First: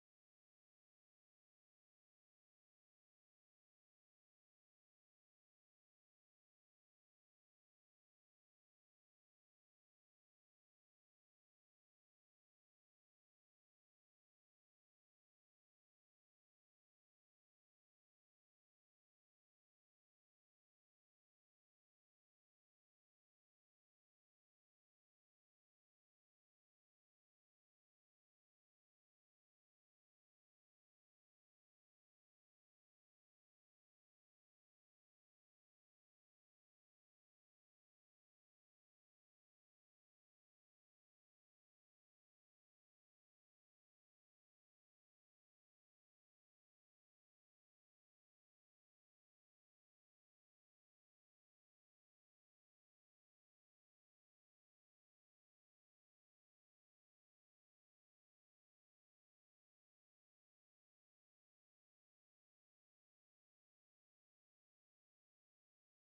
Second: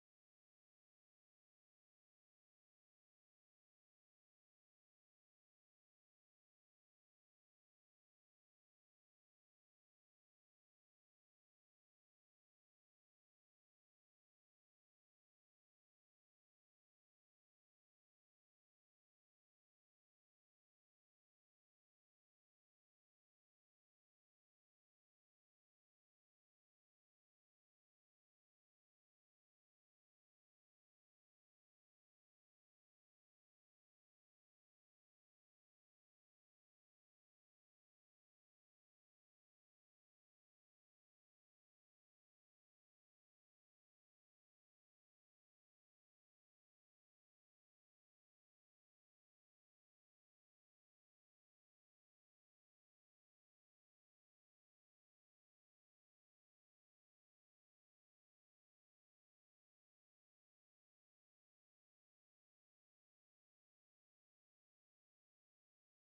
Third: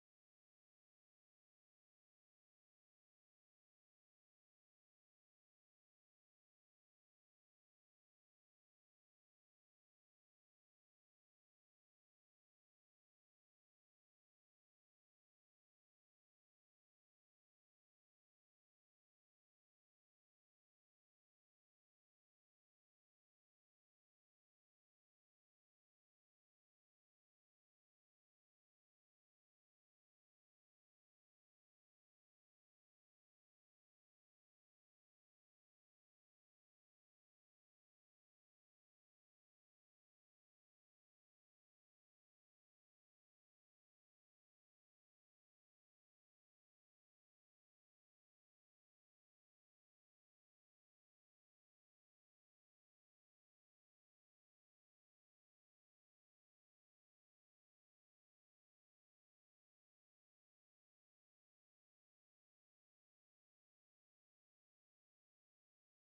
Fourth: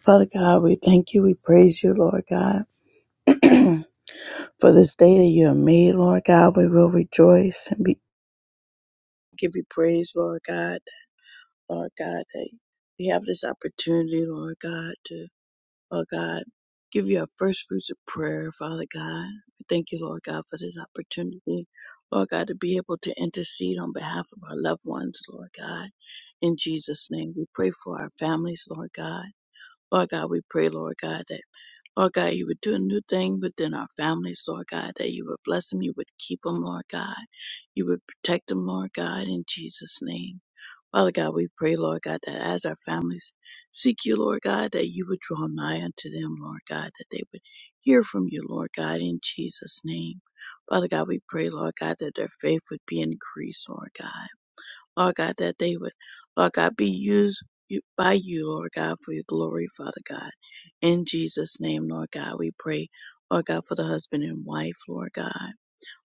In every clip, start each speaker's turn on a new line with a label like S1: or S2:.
S1: Father God, we thank you. We praise you, Lord God, for this day that you have made, Lord God. We will rejoice and be, give you praise, Lord God. Lord God, that we have this opportunity, Lord God, to, Lord God, give you our first fruits of prayer, Father God. We thank you, Lord God, for this opportunity, Lord God, to be able to intercede on behalf of our loved ones, Lord God. In Jesus' name, we pray for our families, Lord God. Lord God, we pray, Lord God, that Lord God, you would do a new thing within our families, Lord God, that you would bless them, you would keep them, Lord God. You would protect them, Lord God, in Jesus' name. Father God, we pray, Lord God, that as our families seek you, Lord God, that you would draw nigh unto them, Lord God, that they would hear from you, Lord God, in Jesus' name. Father God, we pray, Lord God, that their faith would be increased, Lord God. Lord God, that they would, Lord God, be used you- by you, Lord God, for your glory, Father God. In Jesus' name, Lord God, we pray, Lord God, for the husband and wife, Lord God.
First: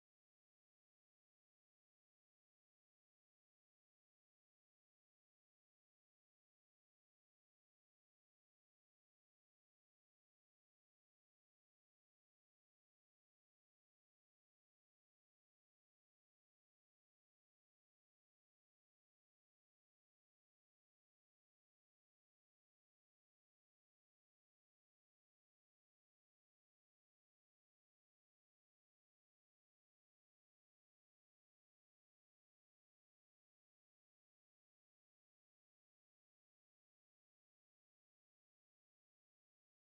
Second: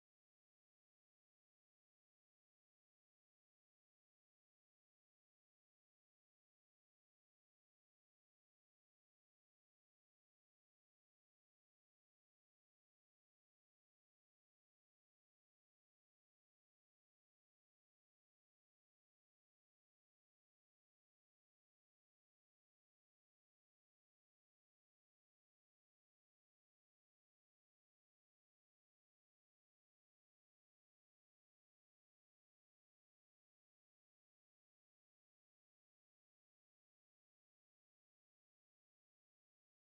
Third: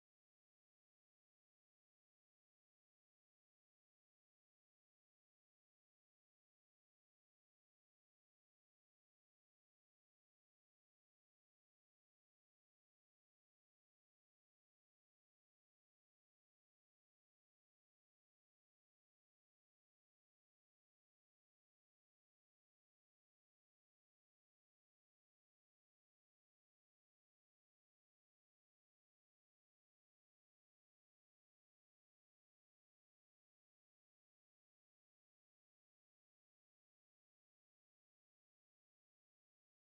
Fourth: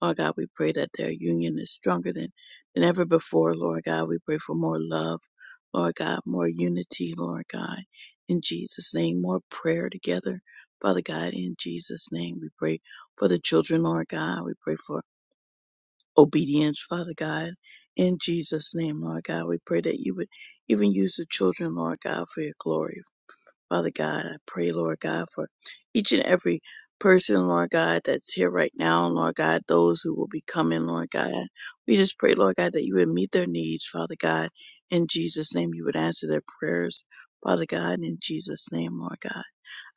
S1: Lord God, we pray that their union is stronger than, than ever before, Lord God. We pray for more love, Lord God, more unity, Lord God. In Jesus' name, more prayer together, Father God. In Jesus' name, we pray for the children, Lord God. We pray for obedience, Father God. In Jesus' name, Lord God, we pray that you would even use the children, Lord God, for your glory. Father God, I pray, Lord God, for each and every person, Lord God, that's here right now, Lord God, those who will be coming, Lord God. We just pray, Lord God, that you would meet their needs, Father God. In Jesus' name, you would answer their prayers, Father God, in Jesus' name, Lord God.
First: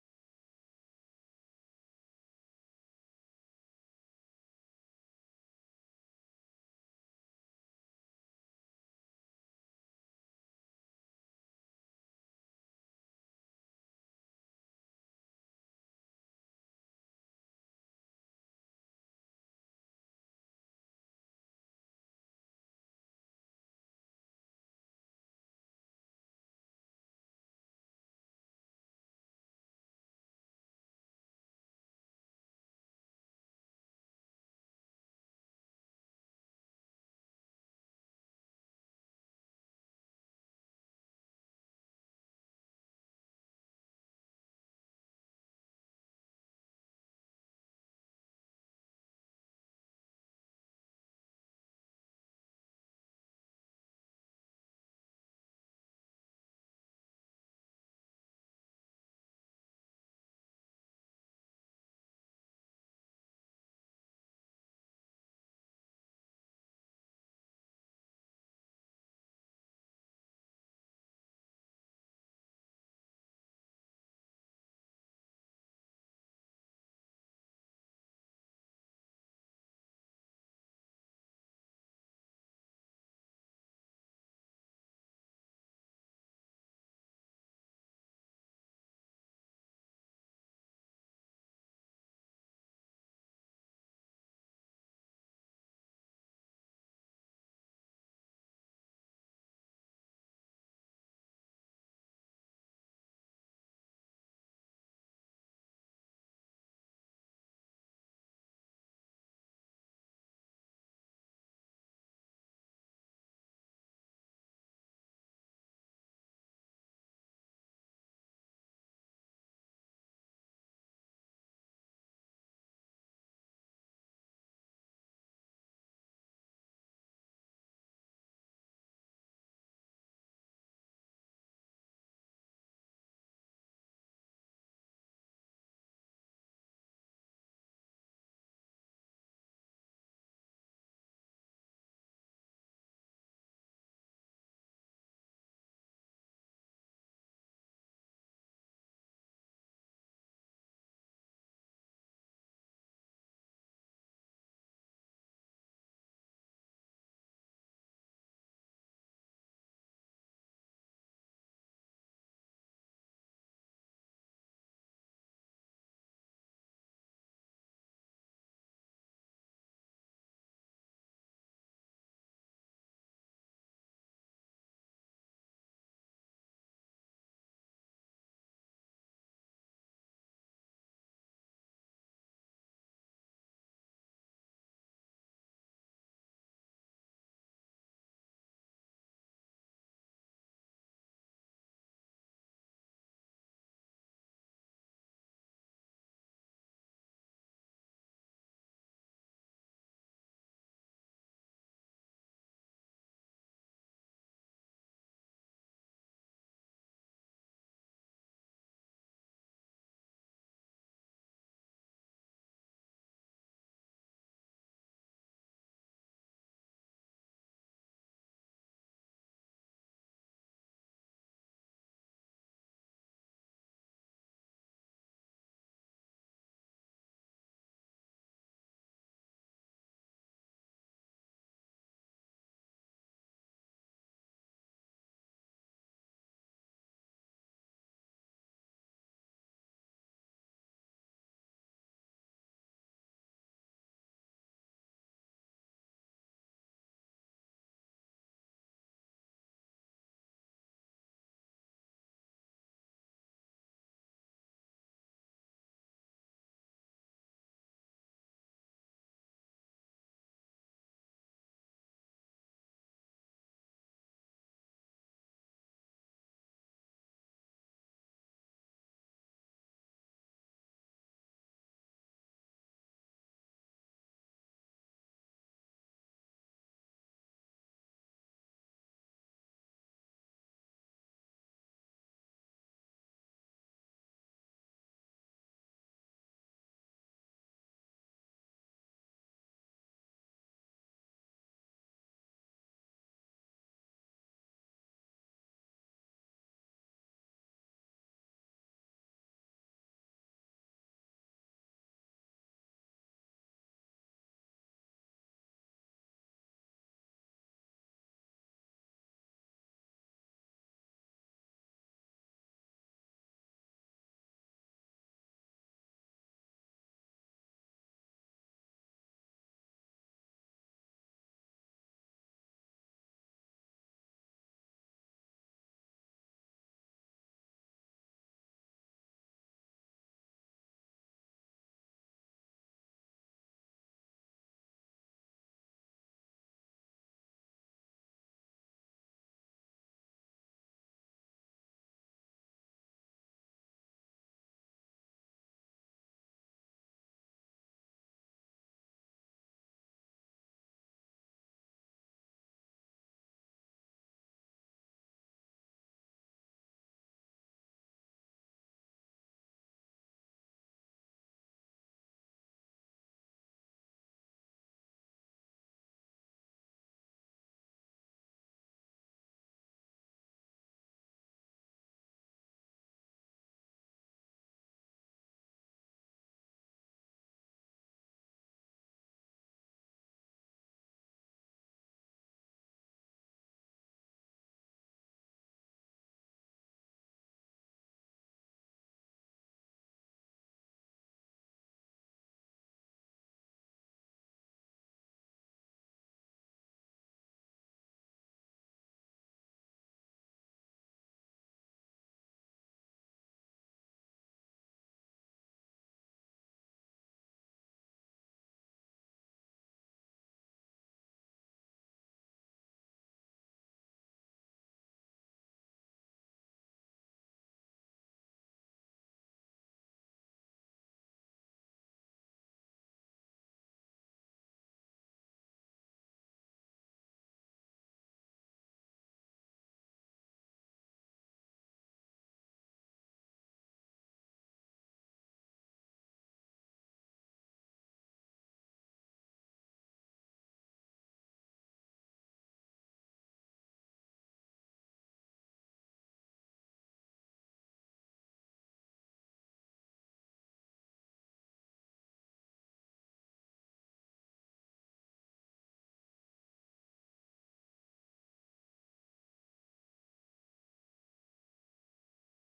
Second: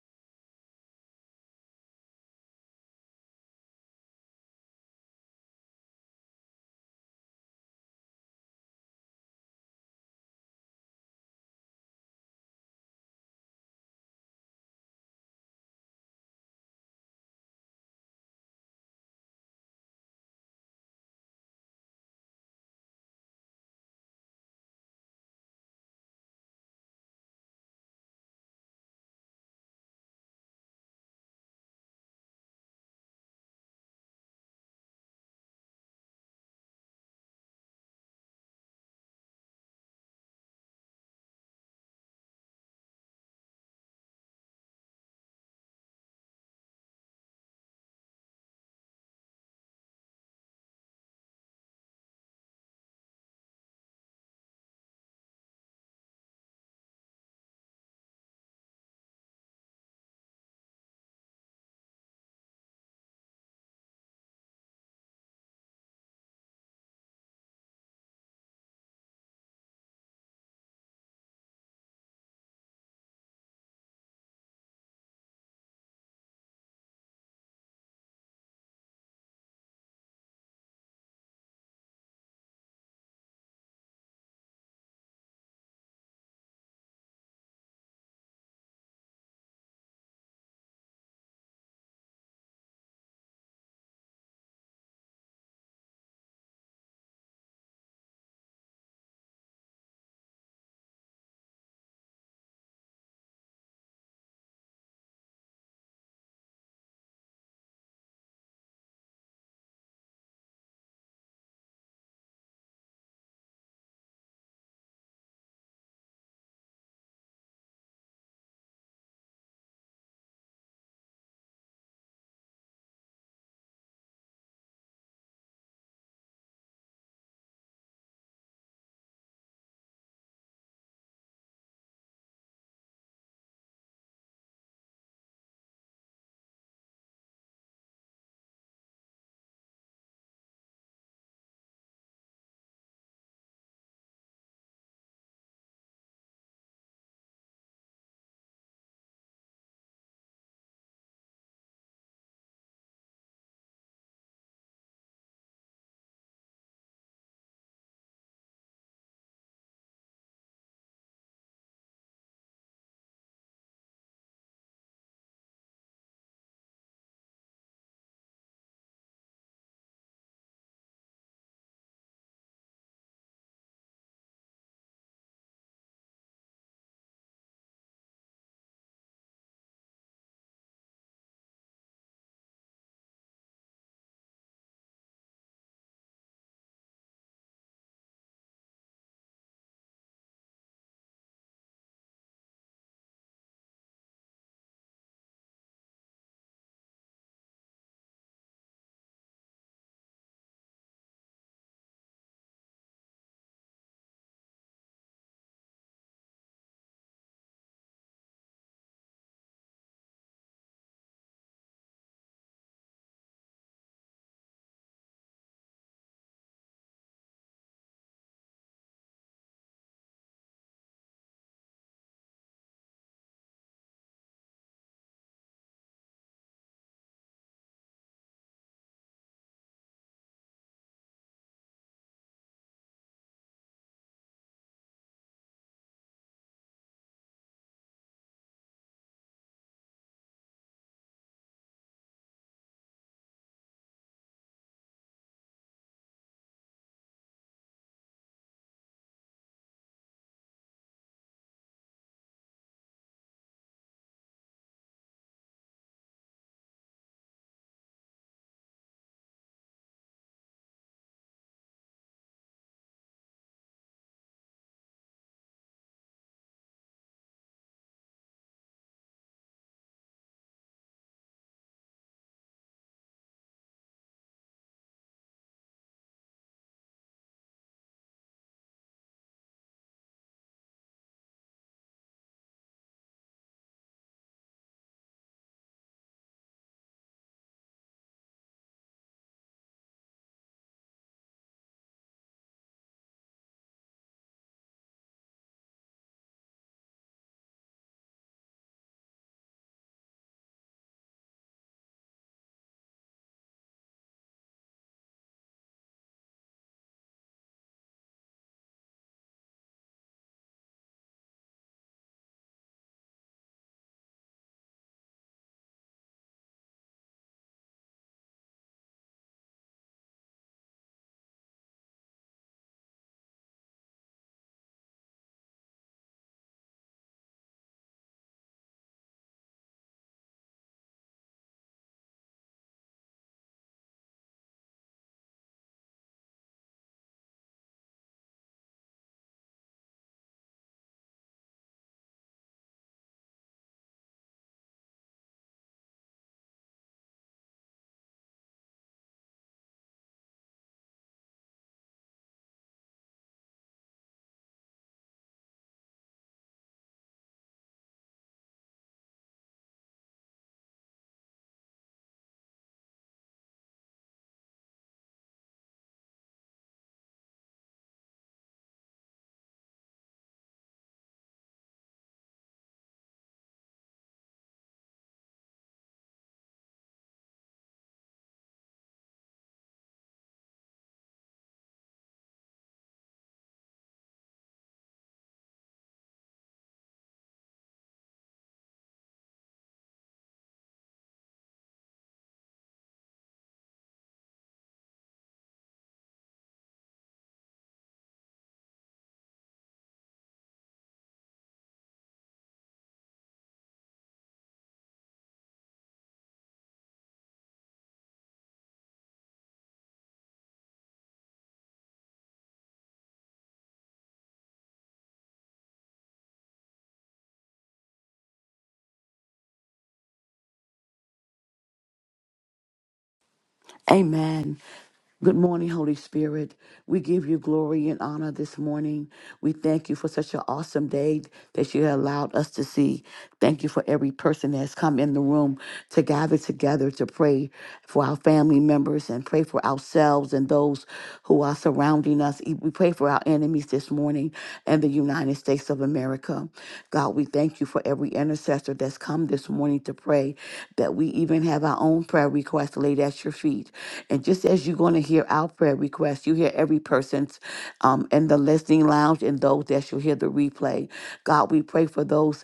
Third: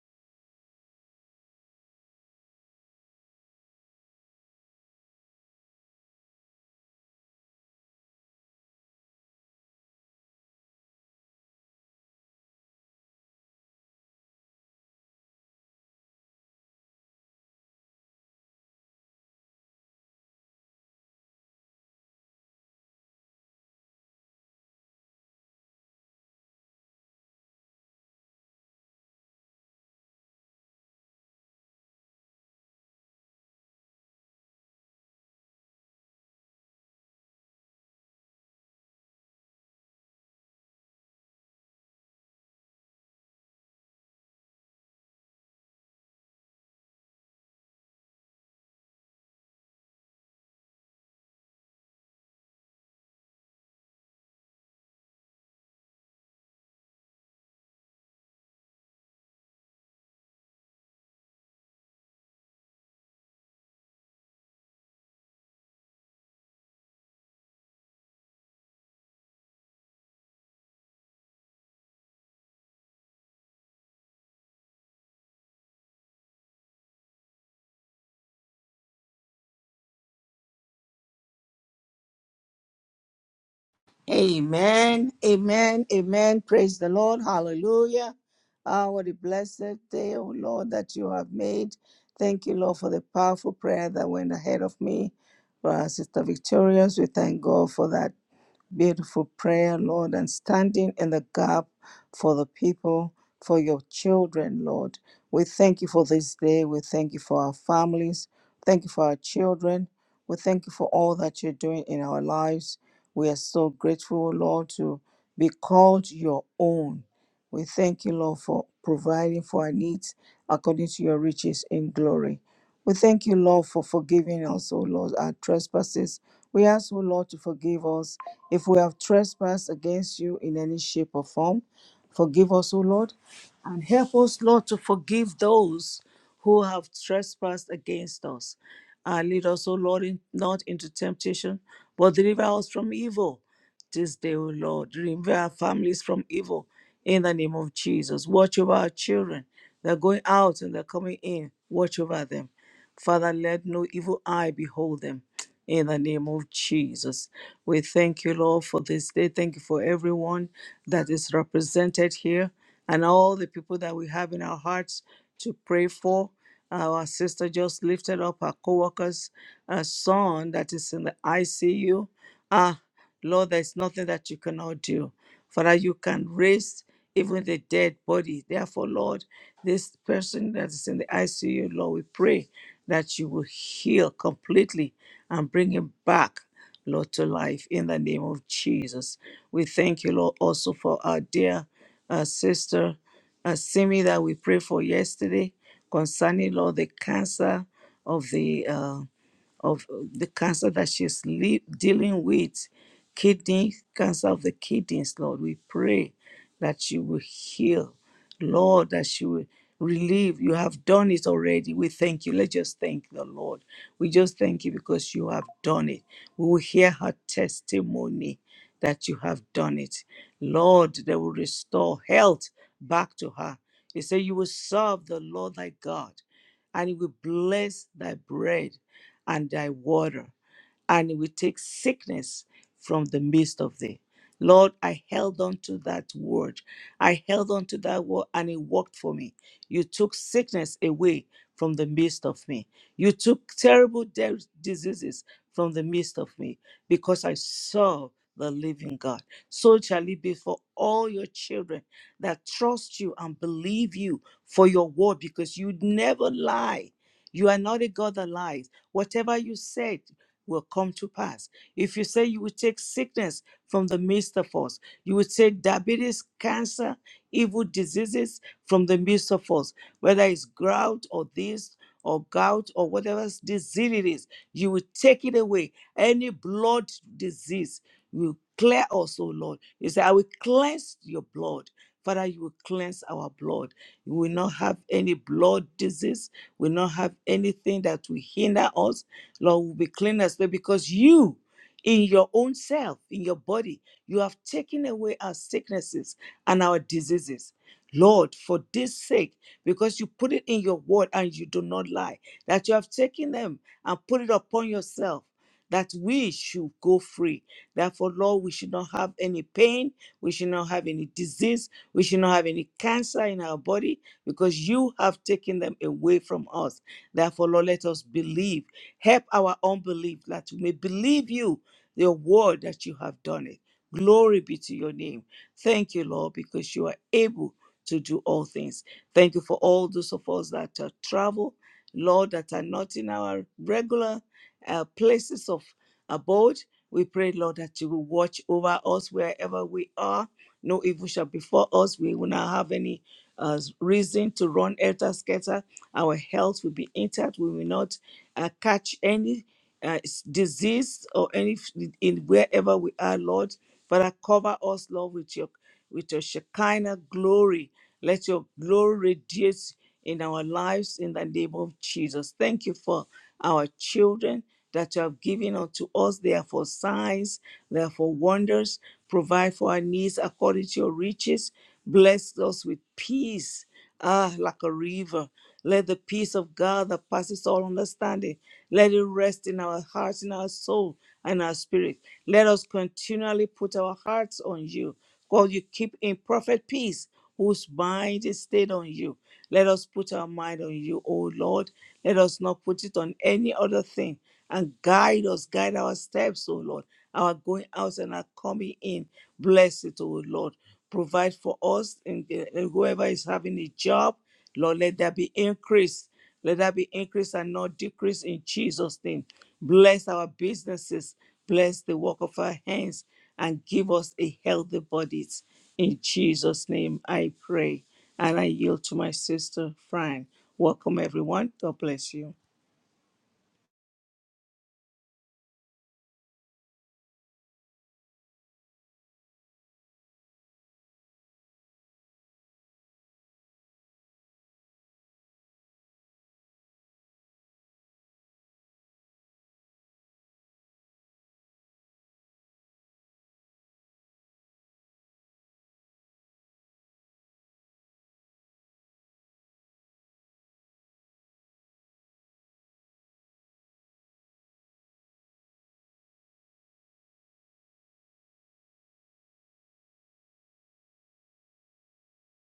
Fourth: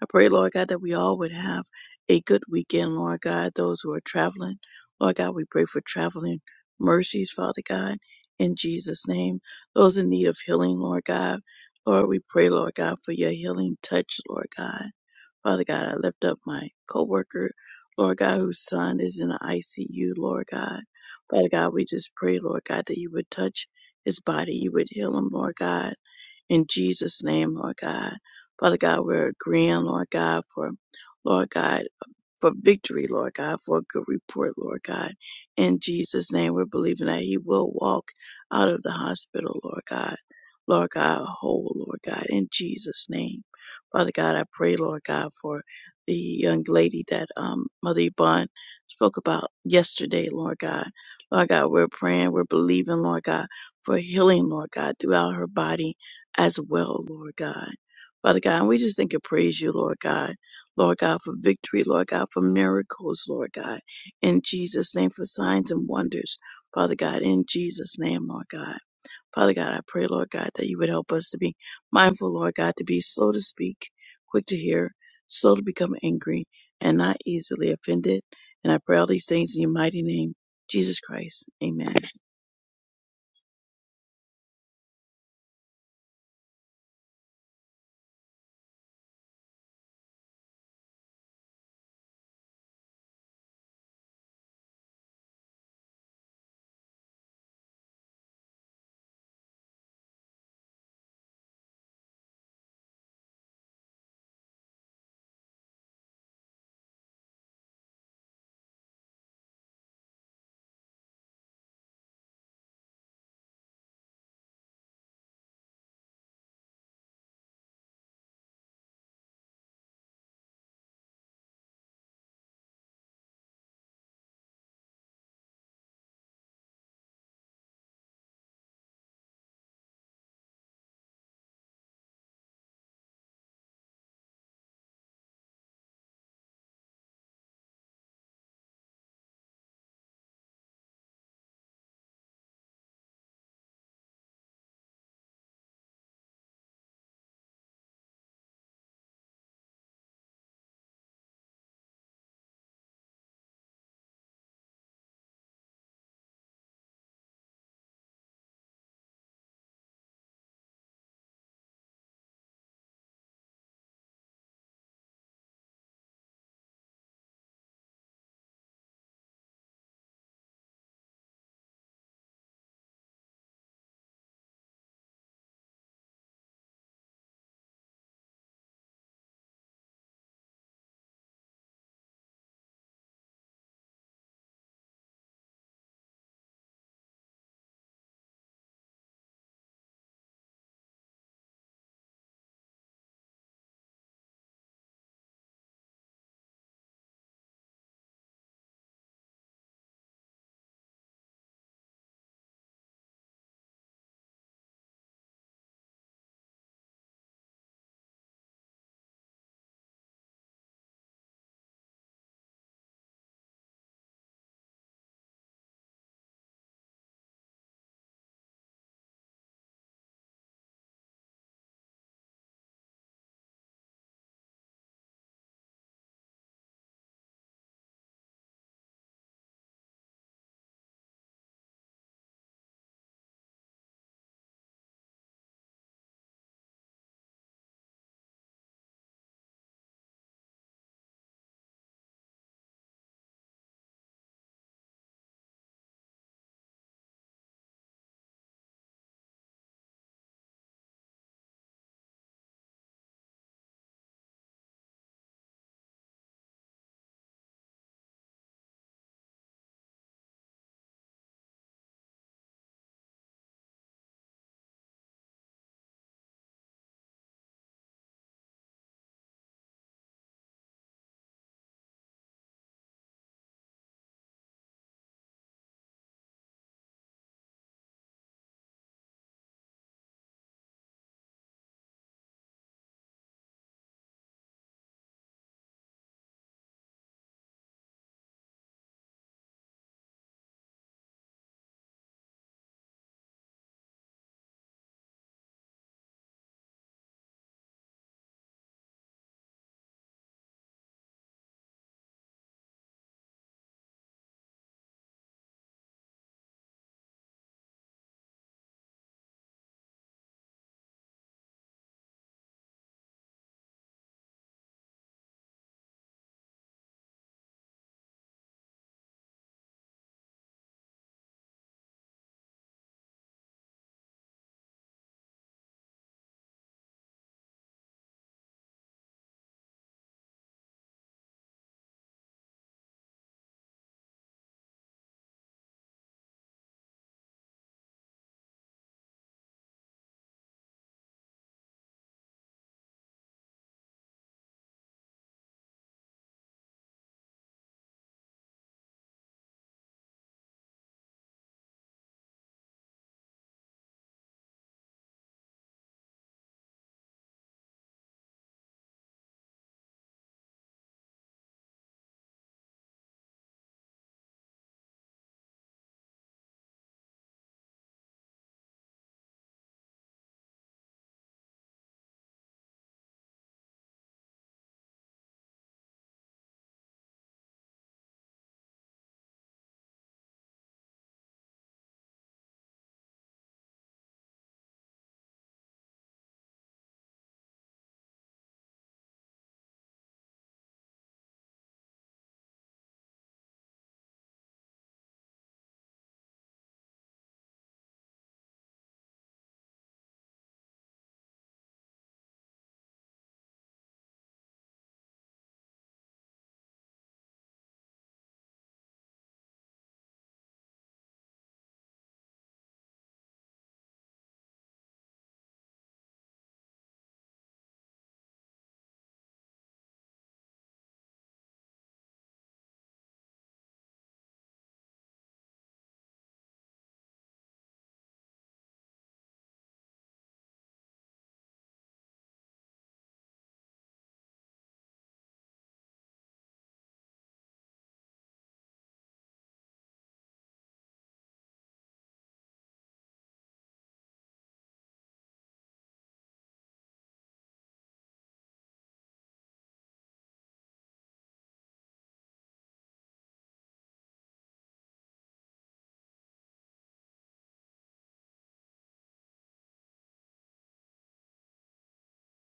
S1: I pray, Lord God, that we all would have a good weekend, Lord God. Those who are traveling, Lord God, we pray for traveling mercies, Father God, in Jesus' name. Those in need of healing, Lord God, Lord, we pray, Lord God, for your healing touch, Lord God. Father God, I lift up my coworker, Lord God, whose son is in the ICU, Lord God. Father God, we just pray, Lord God, that you would touch his body, you would heal him, Lord God. In Jesus' name, Lord God. Father God, we're agreeing, Lord God, for Lord God for victory, Lord God, for a good report, Lord God. In Jesus' name, we're believing that he will walk out of the hospital, Lord God. Lord God, whole, Lord God, in Jesus' name. Father God, I pray, Lord God, for the young lady that um, Mother Yvonne spoke about yesterday, Lord God. Lord God, we're praying, we're believing, Lord God, for healing, Lord God, throughout her body as well, Lord God. Father God, and we just think and praise you, Lord God Lord God, for victory, Lord God, for miracles, Lord God, in Jesus' name, for signs and wonders, Father God, in Jesus' name, Lord God. Father God, I pray, Lord God, that you would help us to be mindful, Lord God, to be slow to speak, quick to hear, slow to become angry, and not easily offended. And I pray all these things in your mighty name, Jesus Christ. Amen.
S2: Amen. Amen. Amen. Praise the Lord. Hallelujah. Ah, what a blessed day, oh Lord, that you have made. Thank you, Lord, for the powerful prayer that went ahead of me. For our sister Victorious, we thank God for that beautiful prayer, Lord, and standing in the gap for the people, for your children, Lord. We thank you for this day. We thank you for our families. Thank you for our children. We thank you for all that you're doing in our lives. We are so grateful, Lord, to be called your own. We thank you, Lord, for providing for our needs according to your riches in glory. We thank you, Lord, for forgiving us, O Lord, our trespasses. We ask, O Lord, to forgive us if we have trespassed against you in any shape or form. Forgive us, O Lord, and help us, Lord, to forgive those who have trespassed against us. Uh, lead us, O Lord, in, not into temptation, but deliver us from evil this day, O Lord. Deliver our families from evil in the name of Jesus. Watch over our children. They're going out and they're coming in. Watch over them. Father, let no evil eye behold them in the name of Jesus. We thank you, Lord, for this day. Thank you for everyone that is represented here and all the people that we have in our hearts to pray for. Our sister just lifted up her co worker's uh, son that is in the ICU. Ah, Lord, there's nothing that you cannot do for that you can raise even the dead body. Therefore, Lord, this person that is in the ICU, Lord, we pray that you will heal completely and bring him back. Lord, to life in the name of Jesus. We thank you, Lord, also for our dear uh, sister uh, Simi that we prayed for yesterday concerning, Lord, the cancer of the uh, of the cancer that she's li- dealing with, kidney cancer of the kidneys, Lord. We pray that she will heal, Lord, that she will relieve. You have done it already. We thank you. Let's just thank the Lord. We just thank you because you have done it. We will hear her testimony that you have done it. Lord, that will restore health back to her. You say you will serve the Lord thy God and he will bless thy bread and thy water and it will take sickness from the midst of thee. Lord, I held on to that word. I held on to that word and it worked for me. You took sickness away from the midst of me. You took terrible de- diseases from the midst of me because I saw the living God. So shall it be for all your children that trust you and believe you for your word because you never lie. You are not a God that lies. Whatever you said will come to pass. If you say you will take sickness from the midst of us, you will take diabetes, cancer, evil diseases from the midst of us, whether it's gout or this or gout or whatever disease it is, you will take it away. Any blood disease, you will clear us, O Lord. You say, I will cleanse your blood. Father, you will cleanse our blood. We will not have any blood disease. We will not have anything that will hinder us Lord, will be clean as well because you, in your own self, in your body, you have taken away our sicknesses and our diseases. Lord, for this sake, because you put it in your word and you do not lie, that you have taken them and put it upon yourself, that we should go free. Therefore, Lord, we should not have any pain, we should not have any disease, we should not have any cancer in our body, because you have taken them away from us. Therefore, Lord, let us believe Help our unbelief that we may believe you, your word that you have done it. Glory be to your name. Thank you, Lord, because you are able to do all things. Thank you for all those of us that uh, travel, Lord, that are not in our regular uh, places of abode. We pray, Lord, that you will watch over us wherever we are. No evil shall befall us. We will not have any uh, reason to run elter scatter. Our health will be intact. We will not uh, catch any uh, s- disease or any f- in wherever we are, Lord. Father, cover us, Lord, with your with your Shekinah glory. Let your glory radiate in our lives in the name of Jesus. Thank you for our children that you have given unto us. They are for signs, they are for wonders. Provide for our needs according to your riches. Bless us with peace Ah, like a river. Let the peace of God that passes all understanding, let it rest in our hearts, in our soul, and our spirit. Let us continually put our hearts on you. God, you keep in perfect peace whose mind is stayed on you. Let us put our mind on you, O Lord. Let us not put it on any other thing. And guide us, guide our steps, O Lord, our going out and our coming in. Bless it, O Lord. Provide for us and and whoever is having a job. Lord, let there be increase. Let there be increase and not decrease in Jesus' name. Bless our businesses. Bless the work of our hands and give us a healthy bodies. In Jesus' name I pray. And I yield to my sister, Fran. Welcome, everyone. God bless you.
S3: Amen. Good morning, Holy Spirit. We give you glory and honor this morning. We thank you for such an awesome day that you allowed us to see. Thank you for every person that has come in the room to gather together to pray for our family members and pray for ourselves and those who are surrounding us. E, We pray for our enemies this morning and the United States of America. God, we thank you for every intercessor that's come this morning wanting to pray that we even have our own prayer requests laid at your feet. And just as you're going to hear our prayer requests, you hear every person's um, in the listening lounge and those that shall hear the replay. God, we pray for those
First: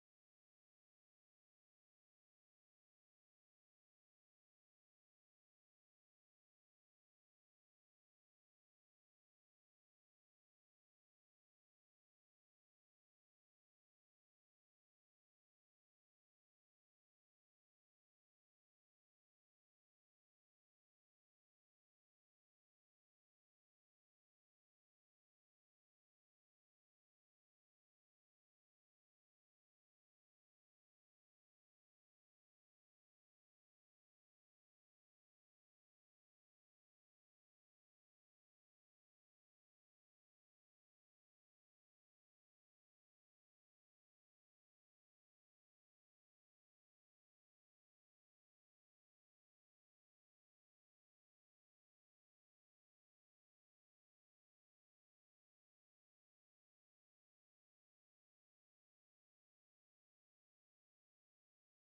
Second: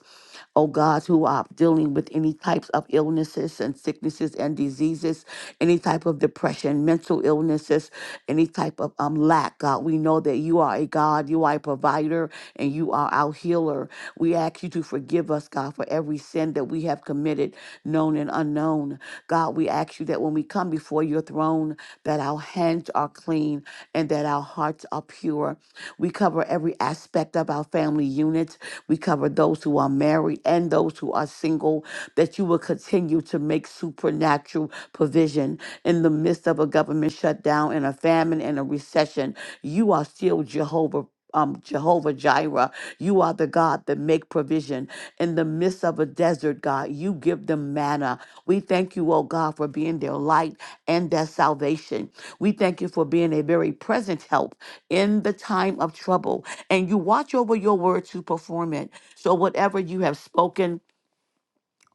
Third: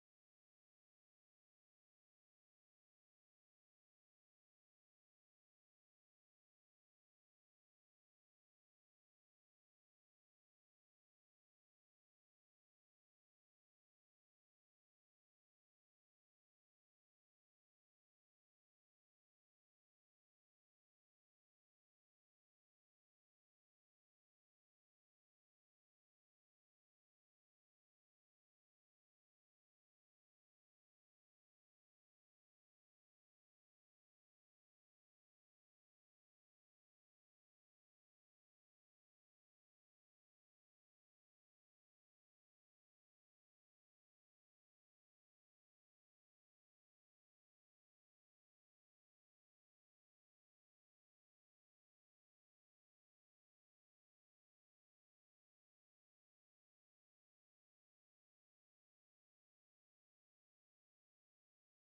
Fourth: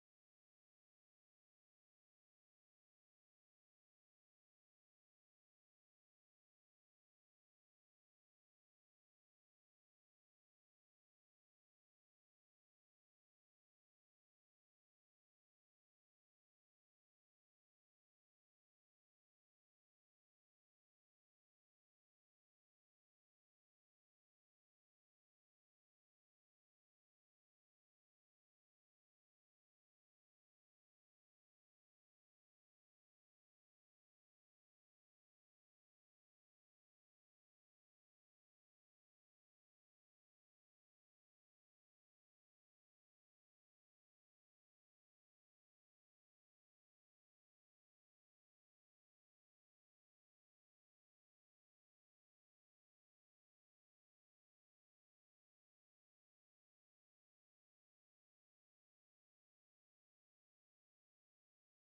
S3: oh God, who are dealing with any types of illnesses and sicknesses and diseases, any type of depression, mental illnesses, any type of um, lack, God. We know that you are a God, you are a provider provider and you are our healer. We ask you to forgive us, God, for every sin that we have committed, known and unknown. God, we ask you that when we come before your throne, that our hands are clean and that our hearts are pure. We cover every aspect of our family units. We cover those who are married and those who are single, that you will continue to make supernatural provision in the midst of a government shutdown and a famine and a recession. You are still Jehovah um, Jehovah Jireh. You are the God that make provision in the midst of a desert, God. You give them manna. We thank you, oh God, for being their light and their salvation. We thank you for being a very present help in the time of trouble. And you watch over your word to perform it. So whatever you have spoken,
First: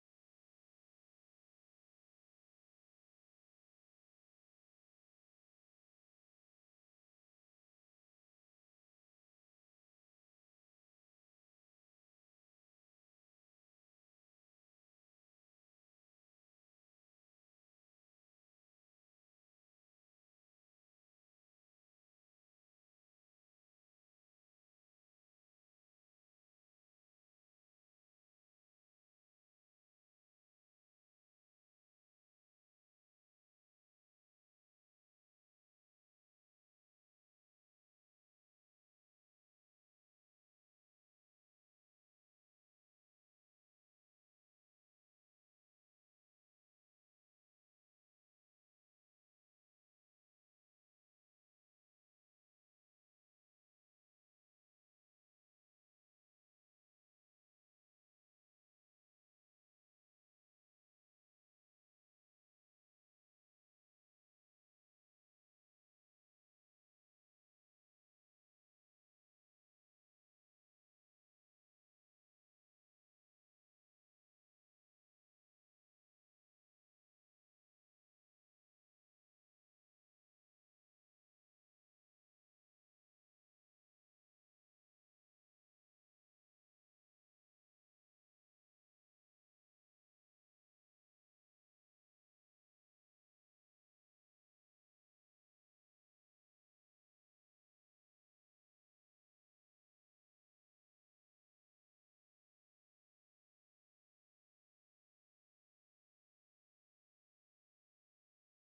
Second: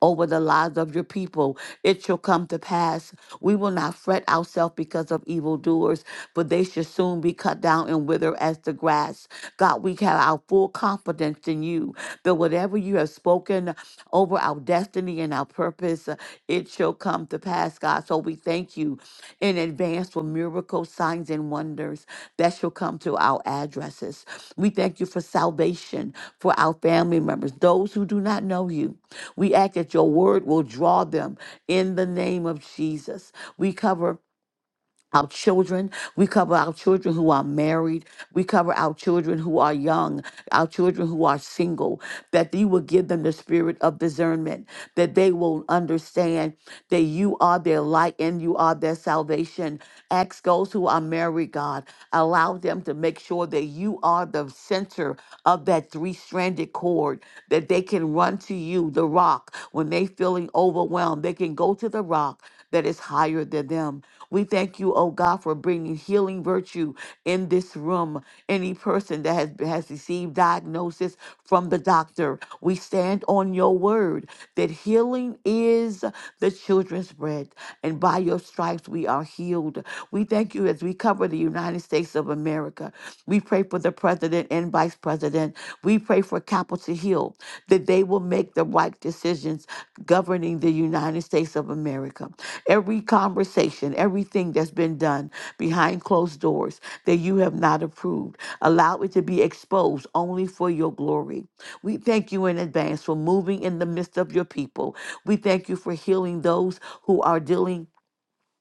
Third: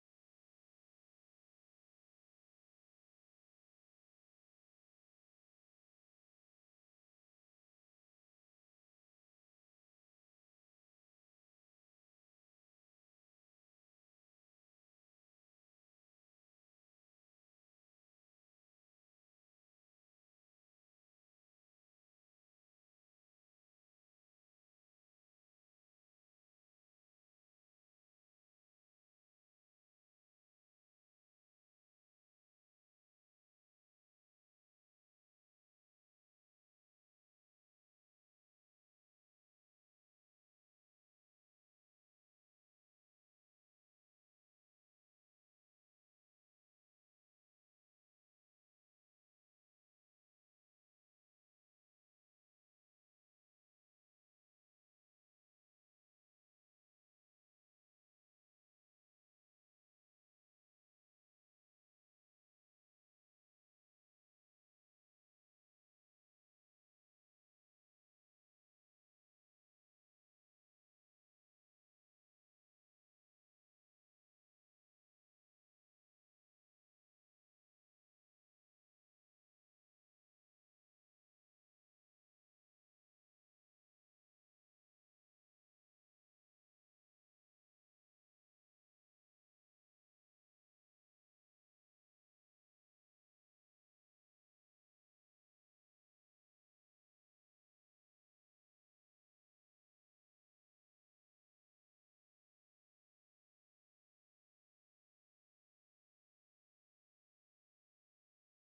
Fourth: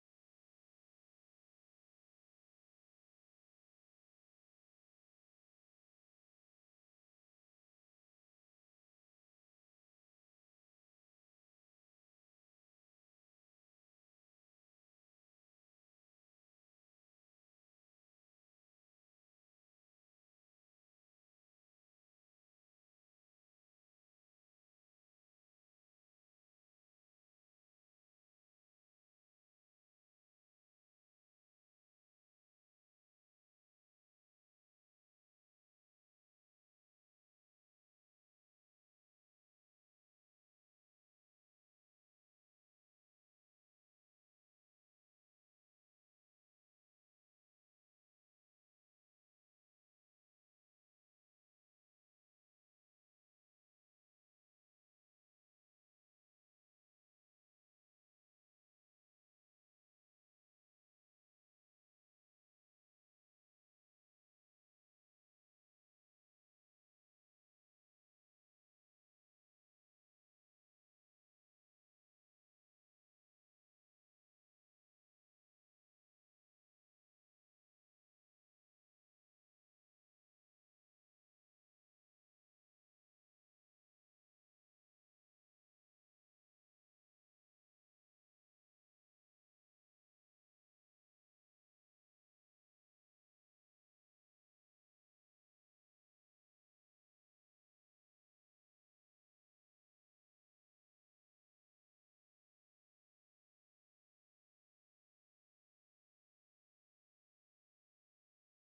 S3: over the lives of your people. It shall come to pass. We will not fret ourselves because of evildoers, but they shall soon be cut down and wither as the grass. God, we have our full confidence in you that whatever you have spoken over our destiny and our purpose, uh, it shall come come to pass, God. So we thank you in advance for miracles, signs, and wonders that shall come to our addresses. We thank you for salvation for our family members, those who do not know you. We ask that your word will draw them in the name of Jesus. We cover our children. We cover our children who are married. We cover our children who are young, our children who are single, that you will give them the spirit of discernment, that they will understand that you are their light and you are their salvation. Ask those who are married, God, allow them to make sure that you are the center of that three stranded cord, that they can run to you, the rock, when they feeling overwhelmed. They can go to the rock that is higher than them. We thank you, oh God, for bringing healing virtue in this room. Any person that has, has received diagnosis from the doctor, we stand on your word that healing is the children's bread, and by your stripes we are healed. We thank you as we cover the United States of America. We pray for the president and vice president. We pray for Capitol Hill that they will make the right decisions governing the United States of America. Every conversation, everything that's been done behind closed doors that you have not approved, allow it to be exposed only for your glory. We thank you in advance for moving in the midst of your people. We thank you for healing those who are dealing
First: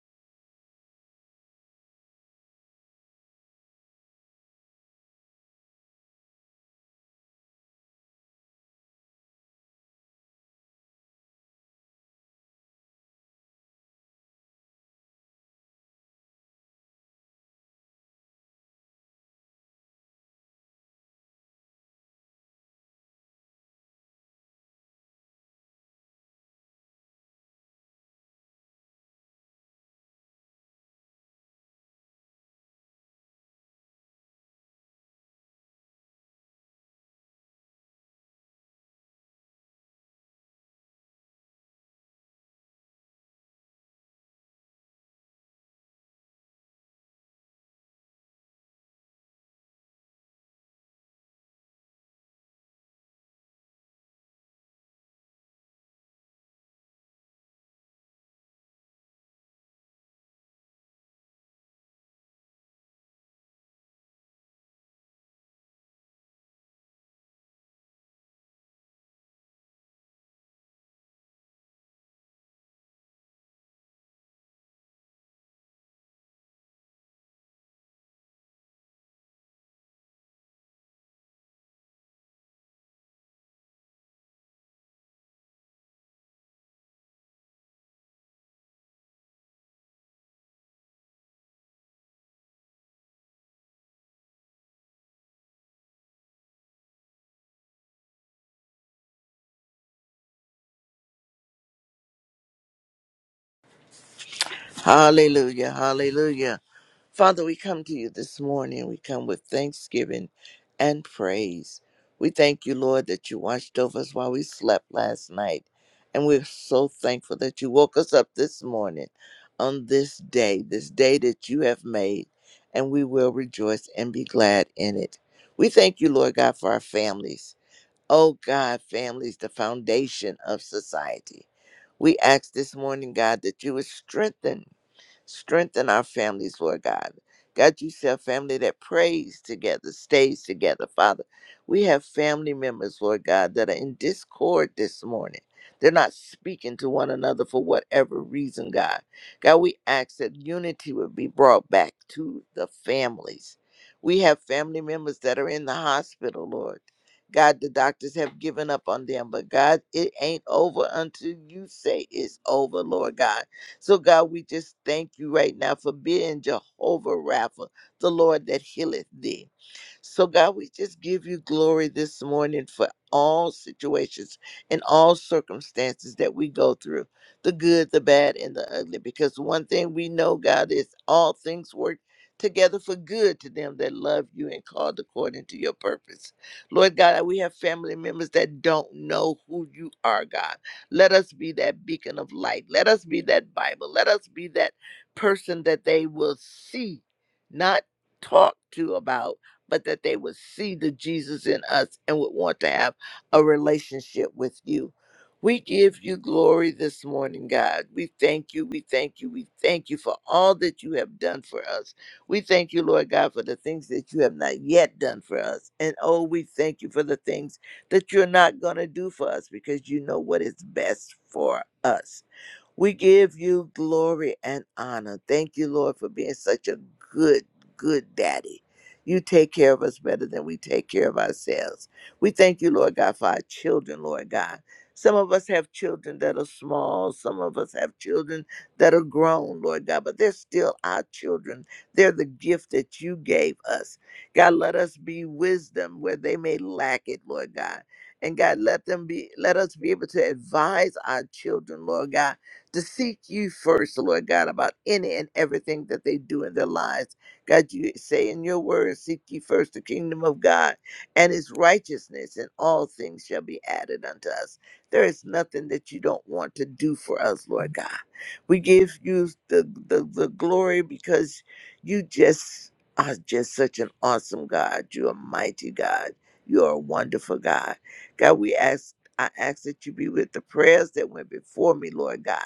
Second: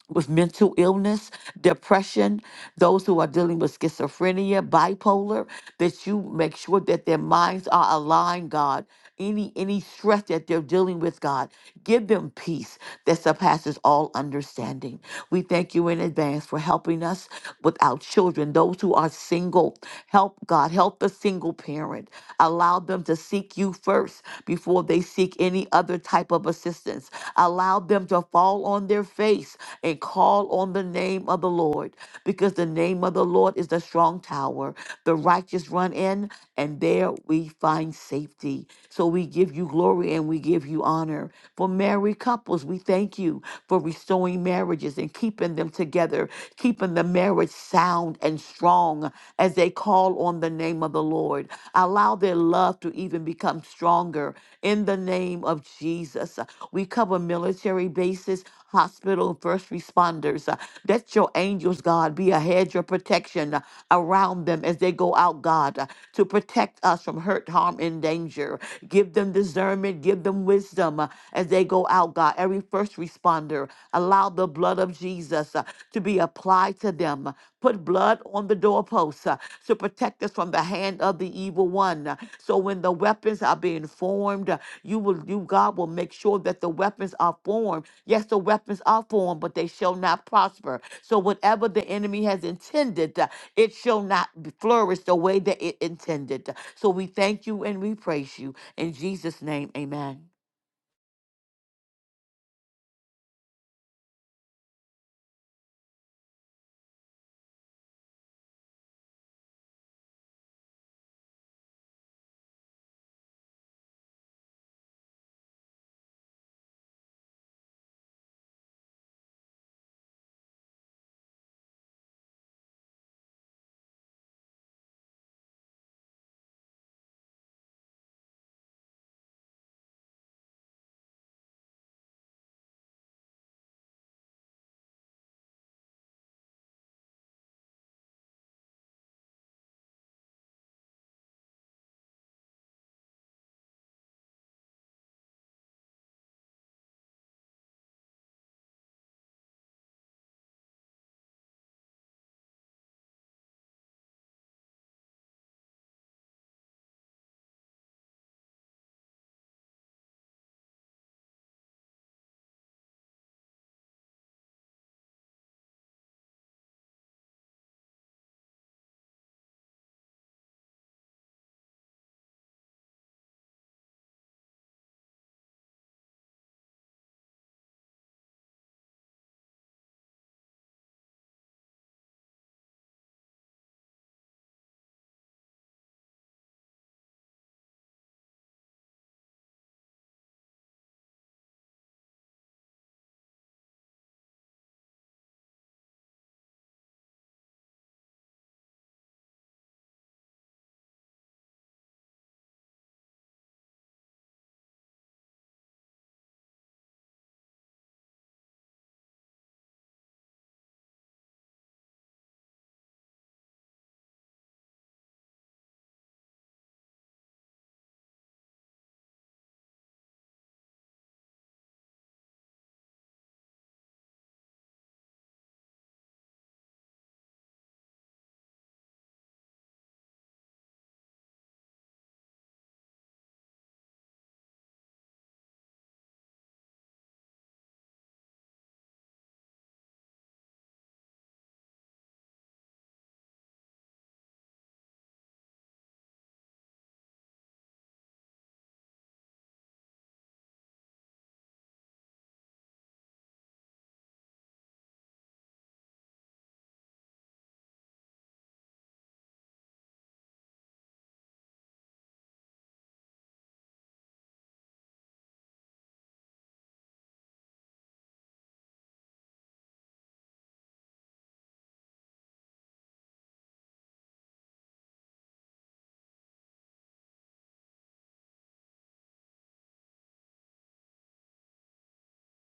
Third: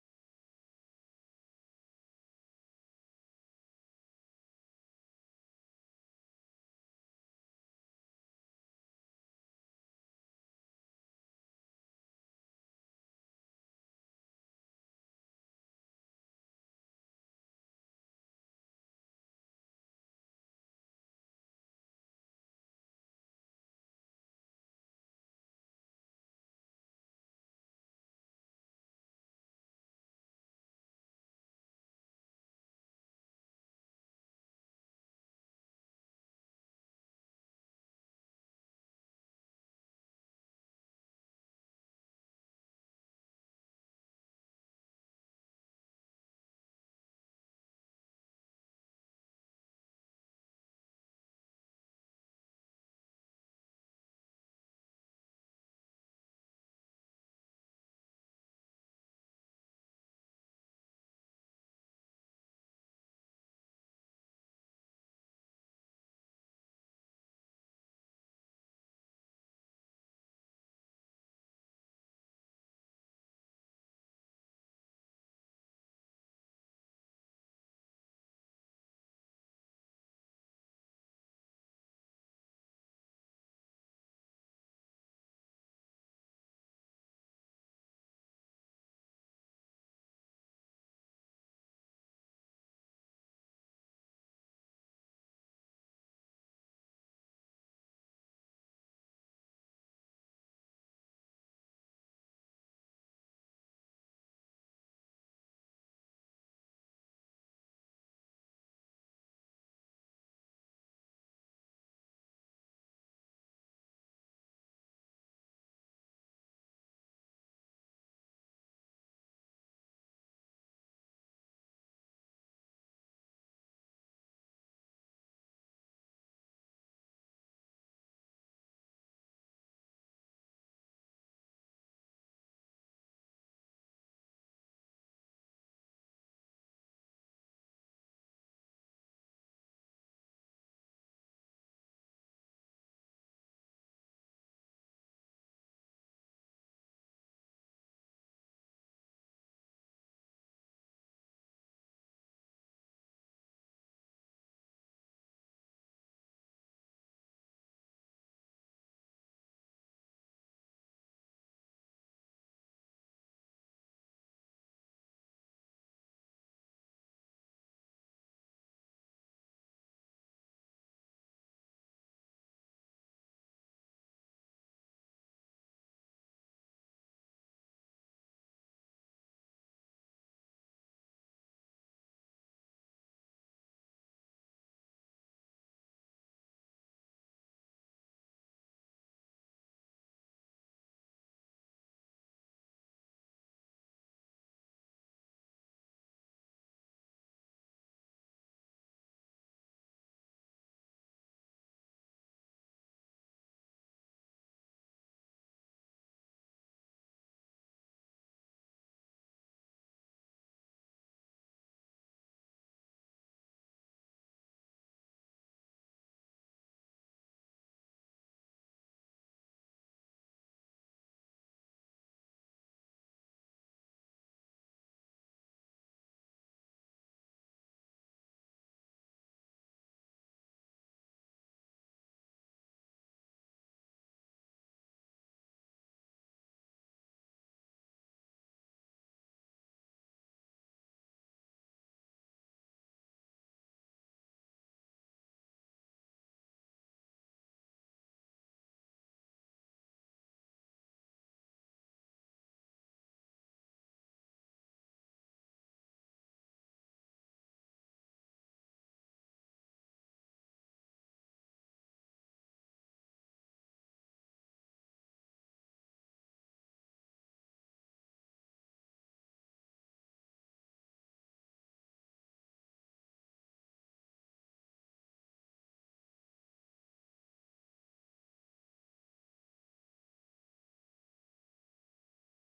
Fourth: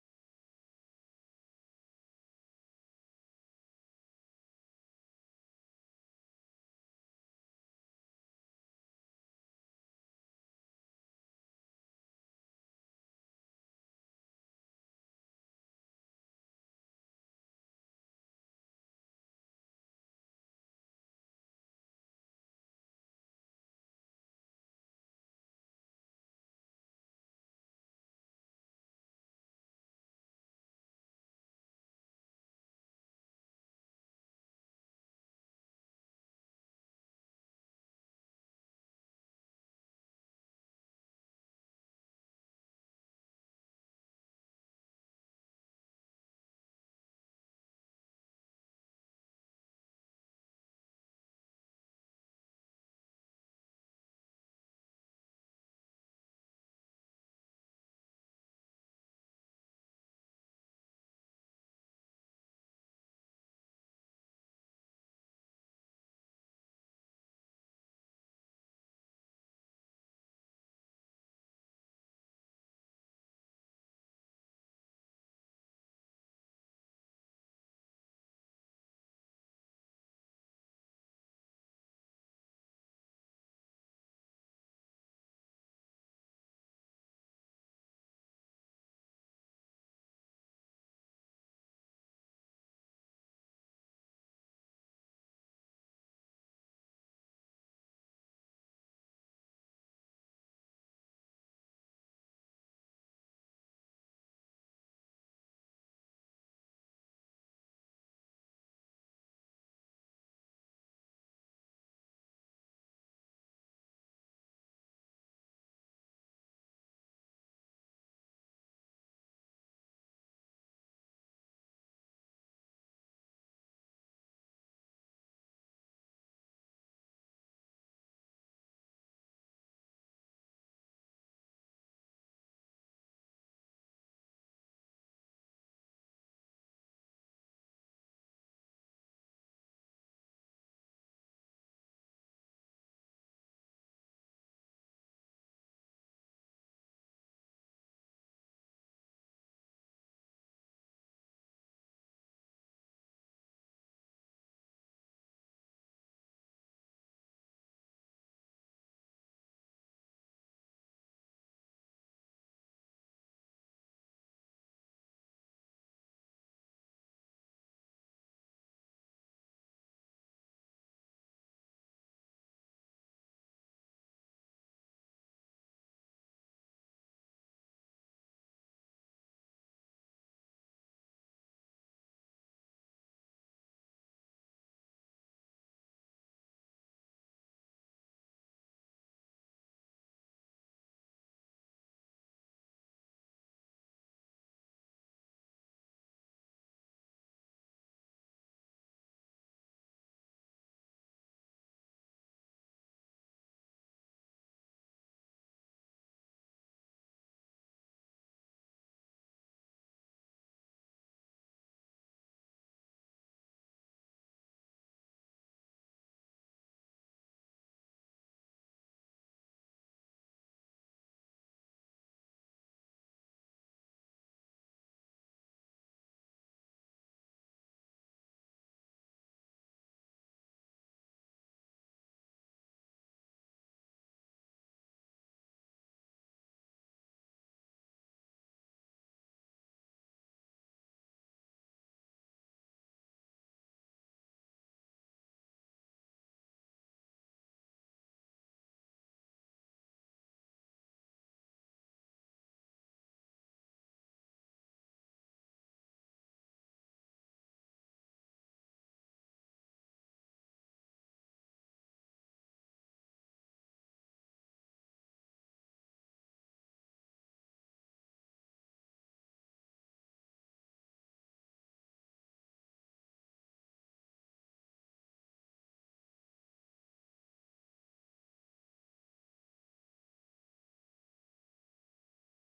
S3: with mental illness, depression, those who are dealing with schizophrenia, bipolar, that you make sure that their minds are aligned, God. Any any stress that they're dealing with, God, give them peace that surpasses all understanding. We thank you in advance for helping us with our children, those who are single. Help God, help the single parent. Allow them to seek you first first before they seek any other type of assistance. Allow them to fall on their face and call on the name of the Lord because the name of the Lord is the strong tower. The righteous run in and there we find safety. So we give you glory and we give you honor. For married couples, we thank you for restoring marriages and keeping them together, keeping the marriage sound and and strong as they call on the name of the Lord. Allow their love to even become stronger in the name of Jesus. We cover military bases, hospital, first responders. Uh, Let your angels, God, be a hedge of protection uh, around them as they go out, God, uh, to protect us from hurt, harm, and danger. Give them discernment, give them wisdom uh, as they go out, God. Every first responder, allow the blood of Jesus uh, to be applied to them. Put blood on the doorposts uh, to protect us from the hand of the evil one. uh, So when the weapons are being formed, uh, you will, you God will make sure that the weapons are formed. Yes, the weapons are formed, but they shall not prosper. So whatever the enemy has intended, uh, it shall not b- flourish the way that it intended. So we thank you and we praise you in Jesus' name. Amen.
S4: Hallelujah. Hallelujah. Father, we come to you this morning. We come with thanksgiving and praise. We thank you, Lord, that you watched over us while we slept last night. And we're so thankful that you woke us up this morning on this day, this day that you have made, and we will rejoice and be glad in it. We thank you, Lord God, for our families. Oh God, families, the foundation of society. We ask this morning, God, that you would strengthen Strengthen our families, Lord God. God, you said a family that prays together, stays together, Father. We have family members, Lord God, that are in discord this morning. They're not speaking to one another for whatever reason, God. God, we ask that unity would be brought back to the families. We have family members that are in the hospital, Lord. God, the doctors have given up on them, but God, it ain't over until you say it's over, Lord God. So, God, we just thank you right now for being Jehovah Rapha, the Lord that healeth thee. So, God, we just give you glory this morning for all situations and all circumstances that we go through the good, the bad, and the ugly. Because one thing we know, God, is all things work together for good to them that love you and called according to your purpose. Lord God, we have family members that don't know who you are, God. Let us be that beacon of light. Let us be that Bible. Let us be that person that they will see, not talk to about but that they would see the Jesus in us and would want to have a relationship with you. We give you glory this morning, God. We thank you. We thank you. We thank you for all that you have done for us. We thank you, Lord God, for the things that you have not yet done for us. And oh, we thank you for the things that you're not going to do for us because you know what is best for us. We give you glory and honor. Thank you, Lord, for being such a good, good daddy. You take care of us better than we take care of ourselves. We thank you, Lord God, for our children, Lord God. Some of us have children that are small. Some of us have children that are grown, Lord God, but they're still our children. They're the gift that you gave us. God, let us be wisdom where they may lack it, Lord God. And God, let them be, let us be able to advise our children, Lord God to seek you first, Lord God, about any and everything that they do in their lives. God, you say in your word, seek ye first the kingdom of God and his righteousness, and all things shall be added unto us. There is nothing that you don't want to do for us, Lord God. We give you the, the, the glory because you just are just such an awesome God. You are mighty God. You are a wonderful God. God, we ask I ask that you be with the prayers that went before me, Lord God.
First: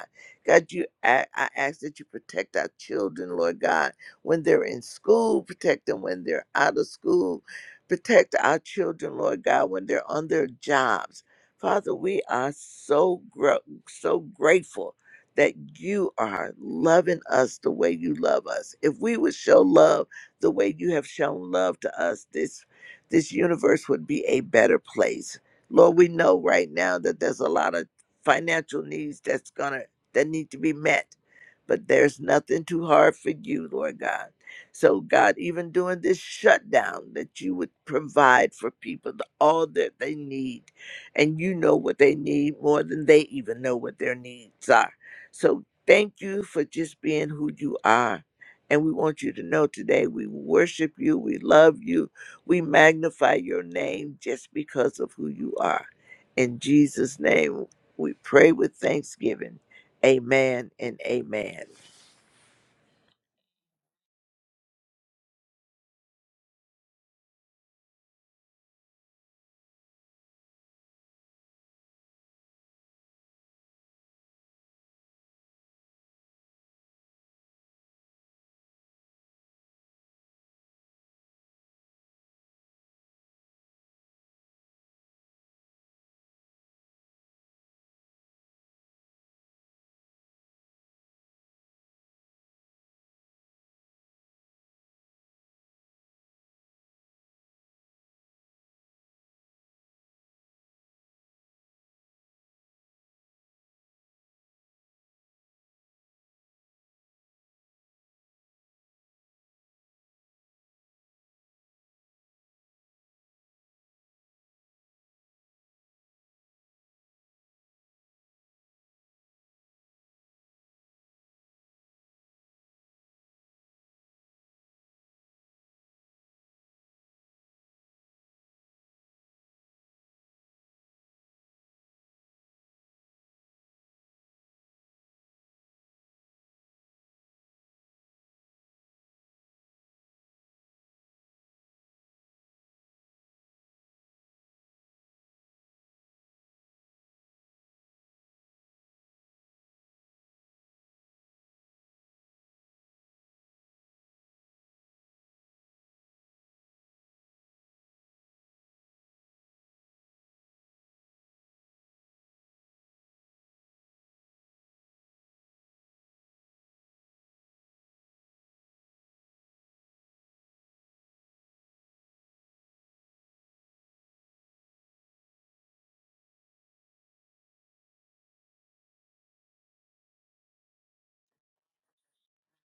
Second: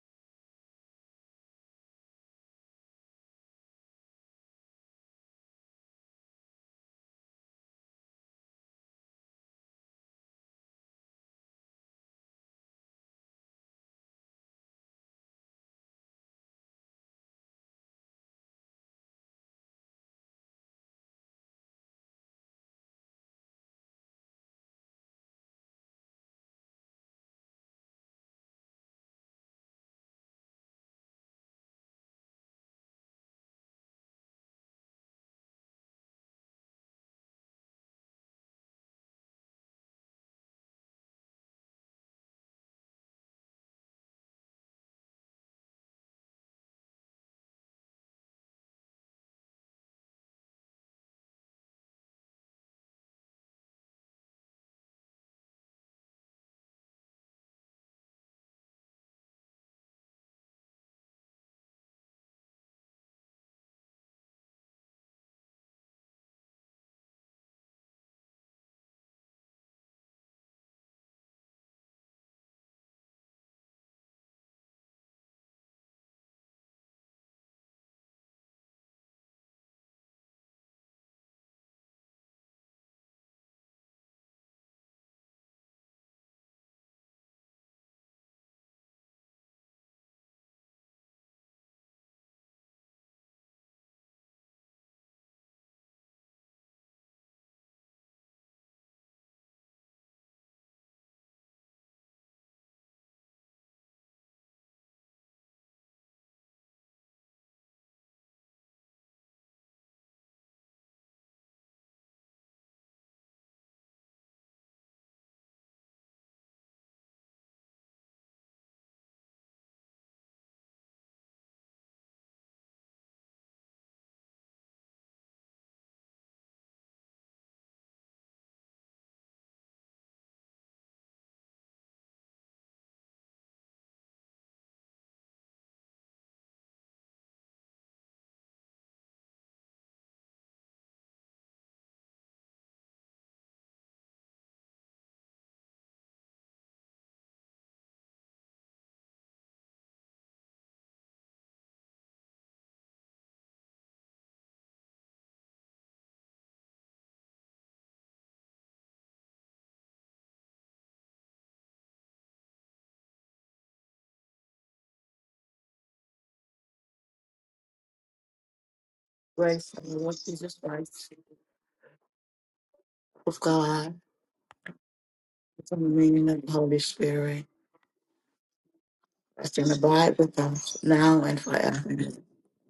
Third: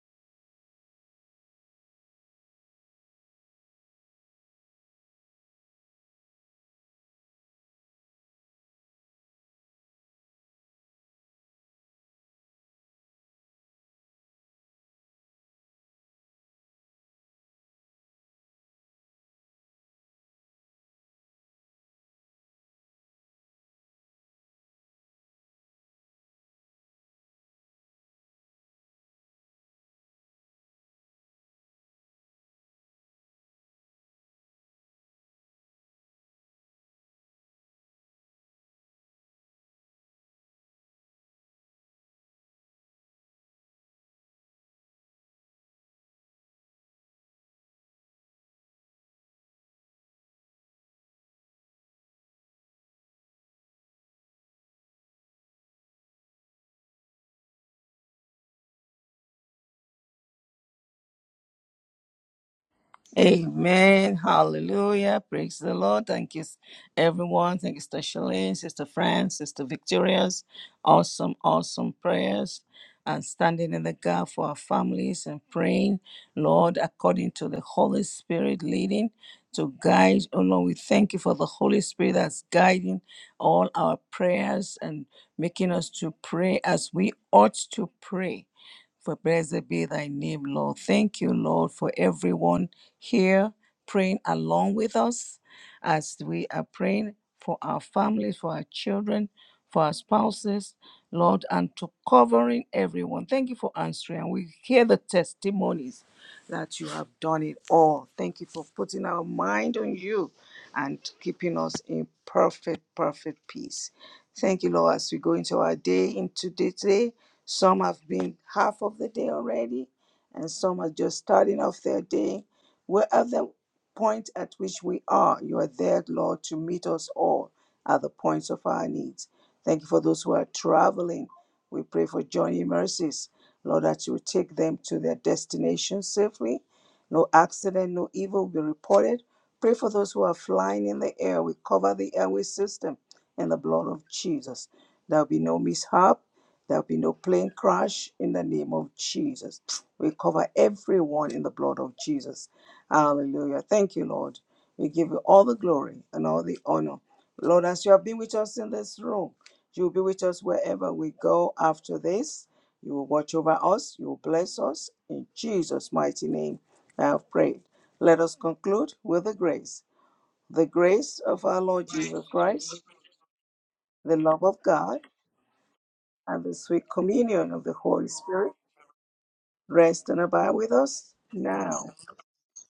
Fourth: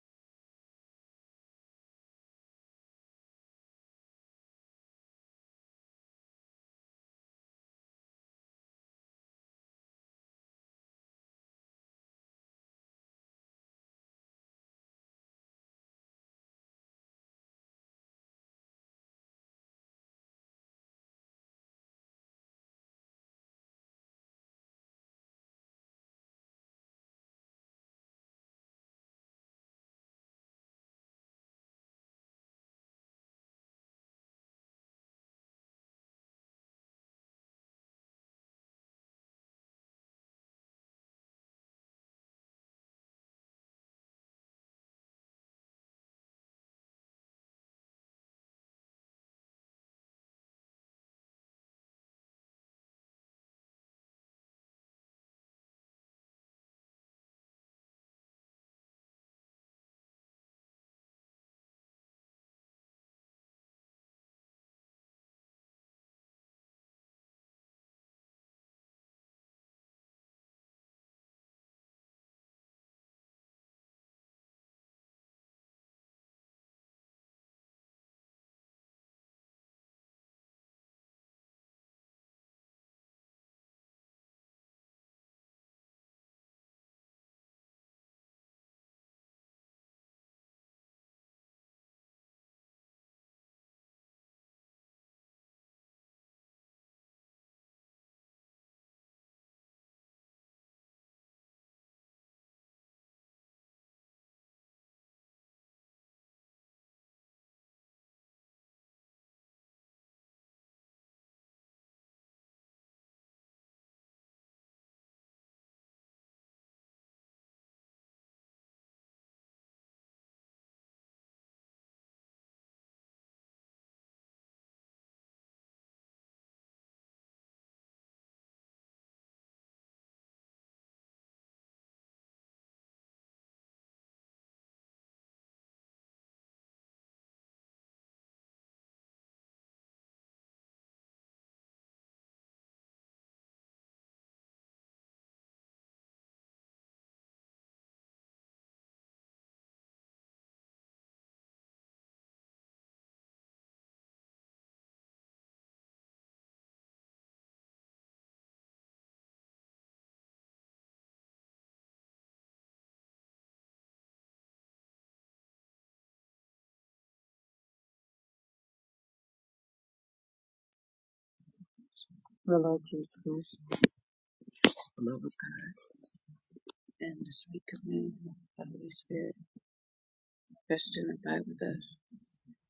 S4: God, you I, I ask that you protect our children, Lord God, when they're in school, protect them when they're out of school, protect our children, Lord God, when they're on their jobs. Father, we are so gro- so grateful that you are loving us the way you love us. If we would show love the way you have shown love to us, this this universe would be a better place. Lord, we know right now that there's a lot of financial needs that's going to that need to be met. But there's nothing too hard for you, Lord God. So, God, even during this shutdown, that you would provide for people the- all that they need. And you know what they need more than they even know what their needs are. So, thank you for just being who you are. And we want you to know today we worship you, we love you, we magnify your name just because of who you are. In Jesus' name, we pray with thanksgiving. Amen and amen.
S2: Amen. Hallelujah. Praise the Lord. Thank you, everyone. Thank you, Sister Shalene, Sister Fran, Sister Victorious. Awesome, awesome prayers and standing in the gap for our families and praying, Lord, according to the Holy Spirit leading to guide. Oh, Lord, we thank you for the Holy Spirit that's guiding all our prayers and making us to pray as we ought to pray For blessed be thy name, Lord. Thank you, Lord, for everyone here praying along with us as we are praying for our families, for our children, for our spouses, Lord, and to covering everyone. Thank you for answering. And we hear the testimonies that you have done it all. Thank you for putting our mind on you and keeping us in perfect, perfect peace. Thank you, Lord, as we go into our day, into today. Some have been half of the day already, and some are just starting off their day. We're at the point at which we are. You are there, Lord, to meet us all at the points of our needs. Thank you for those who are traveling. We pray for journey mercies, Lord, that you will take them to their destination safely. No accident, no evil will be reported. Pray for those who are flying in the air. We cover the airway system in the blood of Jesus. There'll be no mishap. There'll be no plane crash in the name of Jesus. We cover everyone in the blood of Jesus. Hallelujah. Thank you, Lord. We give you all the glory and all the honor. Lord, as you have been with us in this room, you'll be with us wherever we go after this. You will watch over us. You will bless us. In Jesus' mighty name, I have prayed. Let us conclude with the
S3: Grace
S2: grace.
S3: of the Lord Jesus
S2: The
S3: Christ,
S2: grace of our Lord Jesus
S1: The
S2: Christ,
S1: Lord Jesus
S3: of
S1: Christ,
S3: God,
S2: the love of God,
S1: the love of God,
S3: from the meaning
S2: and
S3: of the
S2: the
S3: Holy
S2: sweet
S1: and the
S3: Spirit.
S2: communion of
S1: sweet
S2: the Holy
S1: communion
S2: Spirit
S1: of the Holy Spirit
S3: Rest and
S2: rest
S3: abide
S2: and
S3: with
S2: abide with
S3: us
S1: rest and
S2: us
S3: now and
S1: abide with
S3: forever.
S2: now
S1: us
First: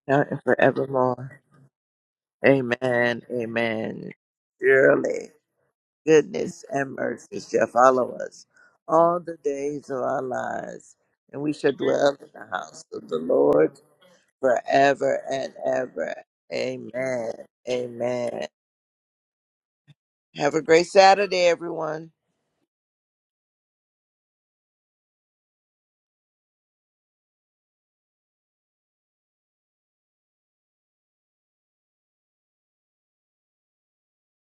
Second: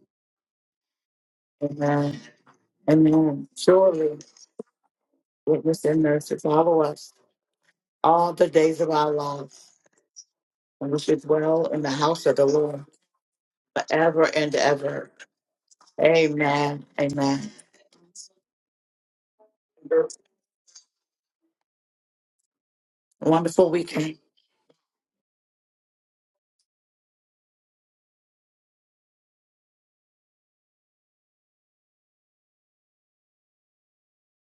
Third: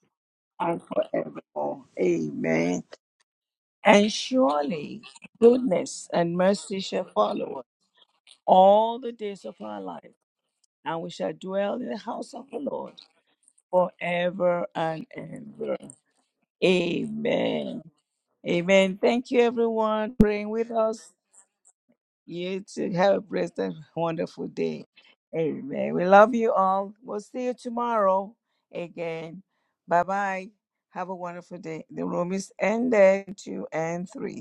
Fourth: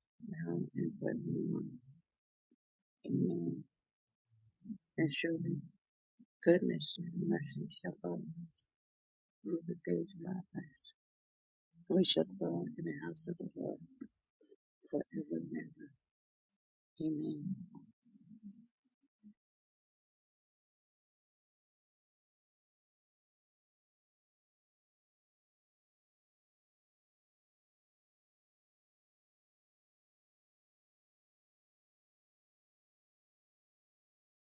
S4: Now and
S1: now and
S2: and
S4: forevermore.
S1: forevermore.
S2: forevermore.
S3: Amen.
S2: Amen.
S4: Amen.
S3: Amen.
S1: Amen.
S2: And
S4: Amen.
S3: Surely,
S2: surely
S1: And
S4: Surely
S1: surely
S3: goodness and
S2: goodness and
S3: mercy
S4: goodness
S2: mercy
S3: follow
S4: and
S1: goodness
S2: shall
S3: us
S1: and
S4: mercy
S2: follow us
S1: mercy
S4: shall
S1: shall follow
S4: follow
S3: all
S4: us
S3: the
S1: us
S3: days of
S2: all
S3: our
S2: the
S4: all the
S2: days of
S1: all
S3: lives,
S1: the
S2: our
S4: days of
S1: days
S2: life,
S4: our
S1: of our
S3: and
S1: lives.
S4: lives,
S3: we
S2: and we
S3: should
S2: shall
S4: and we
S3: dwell
S4: shall
S2: dwell
S3: in
S2: in
S3: the
S2: the
S1: We
S4: dwell
S1: shall
S3: house
S4: in
S2: house
S3: of the
S4: the
S2: of the
S1: dwell in
S3: Lord
S4: house
S2: Lord
S1: the
S4: of the
S1: house of the Lord
S4: Lord
S3: forever and
S2: forever
S1: forever
S2: and
S3: ever.
S4: forever
S1: and
S4: and
S2: ever.
S1: ever.
S4: ever.
S3: Amen.
S4: Amen.
S3: Amen.
S1: Amen.
S2: Amen.
S4: Amen.
S2: Amen. Thank you, everyone, praying
S4: Have a
S2: with
S4: great
S2: us.
S4: Saturday, everyone.
S2: You too. Have a blessed,
S3: Wonderful
S2: and
S3: weekend.
S2: wonderful day. Amen. We love you all. We'll see you tomorrow again. Bye bye. Have a wonderful day. The room is ended. Two and three.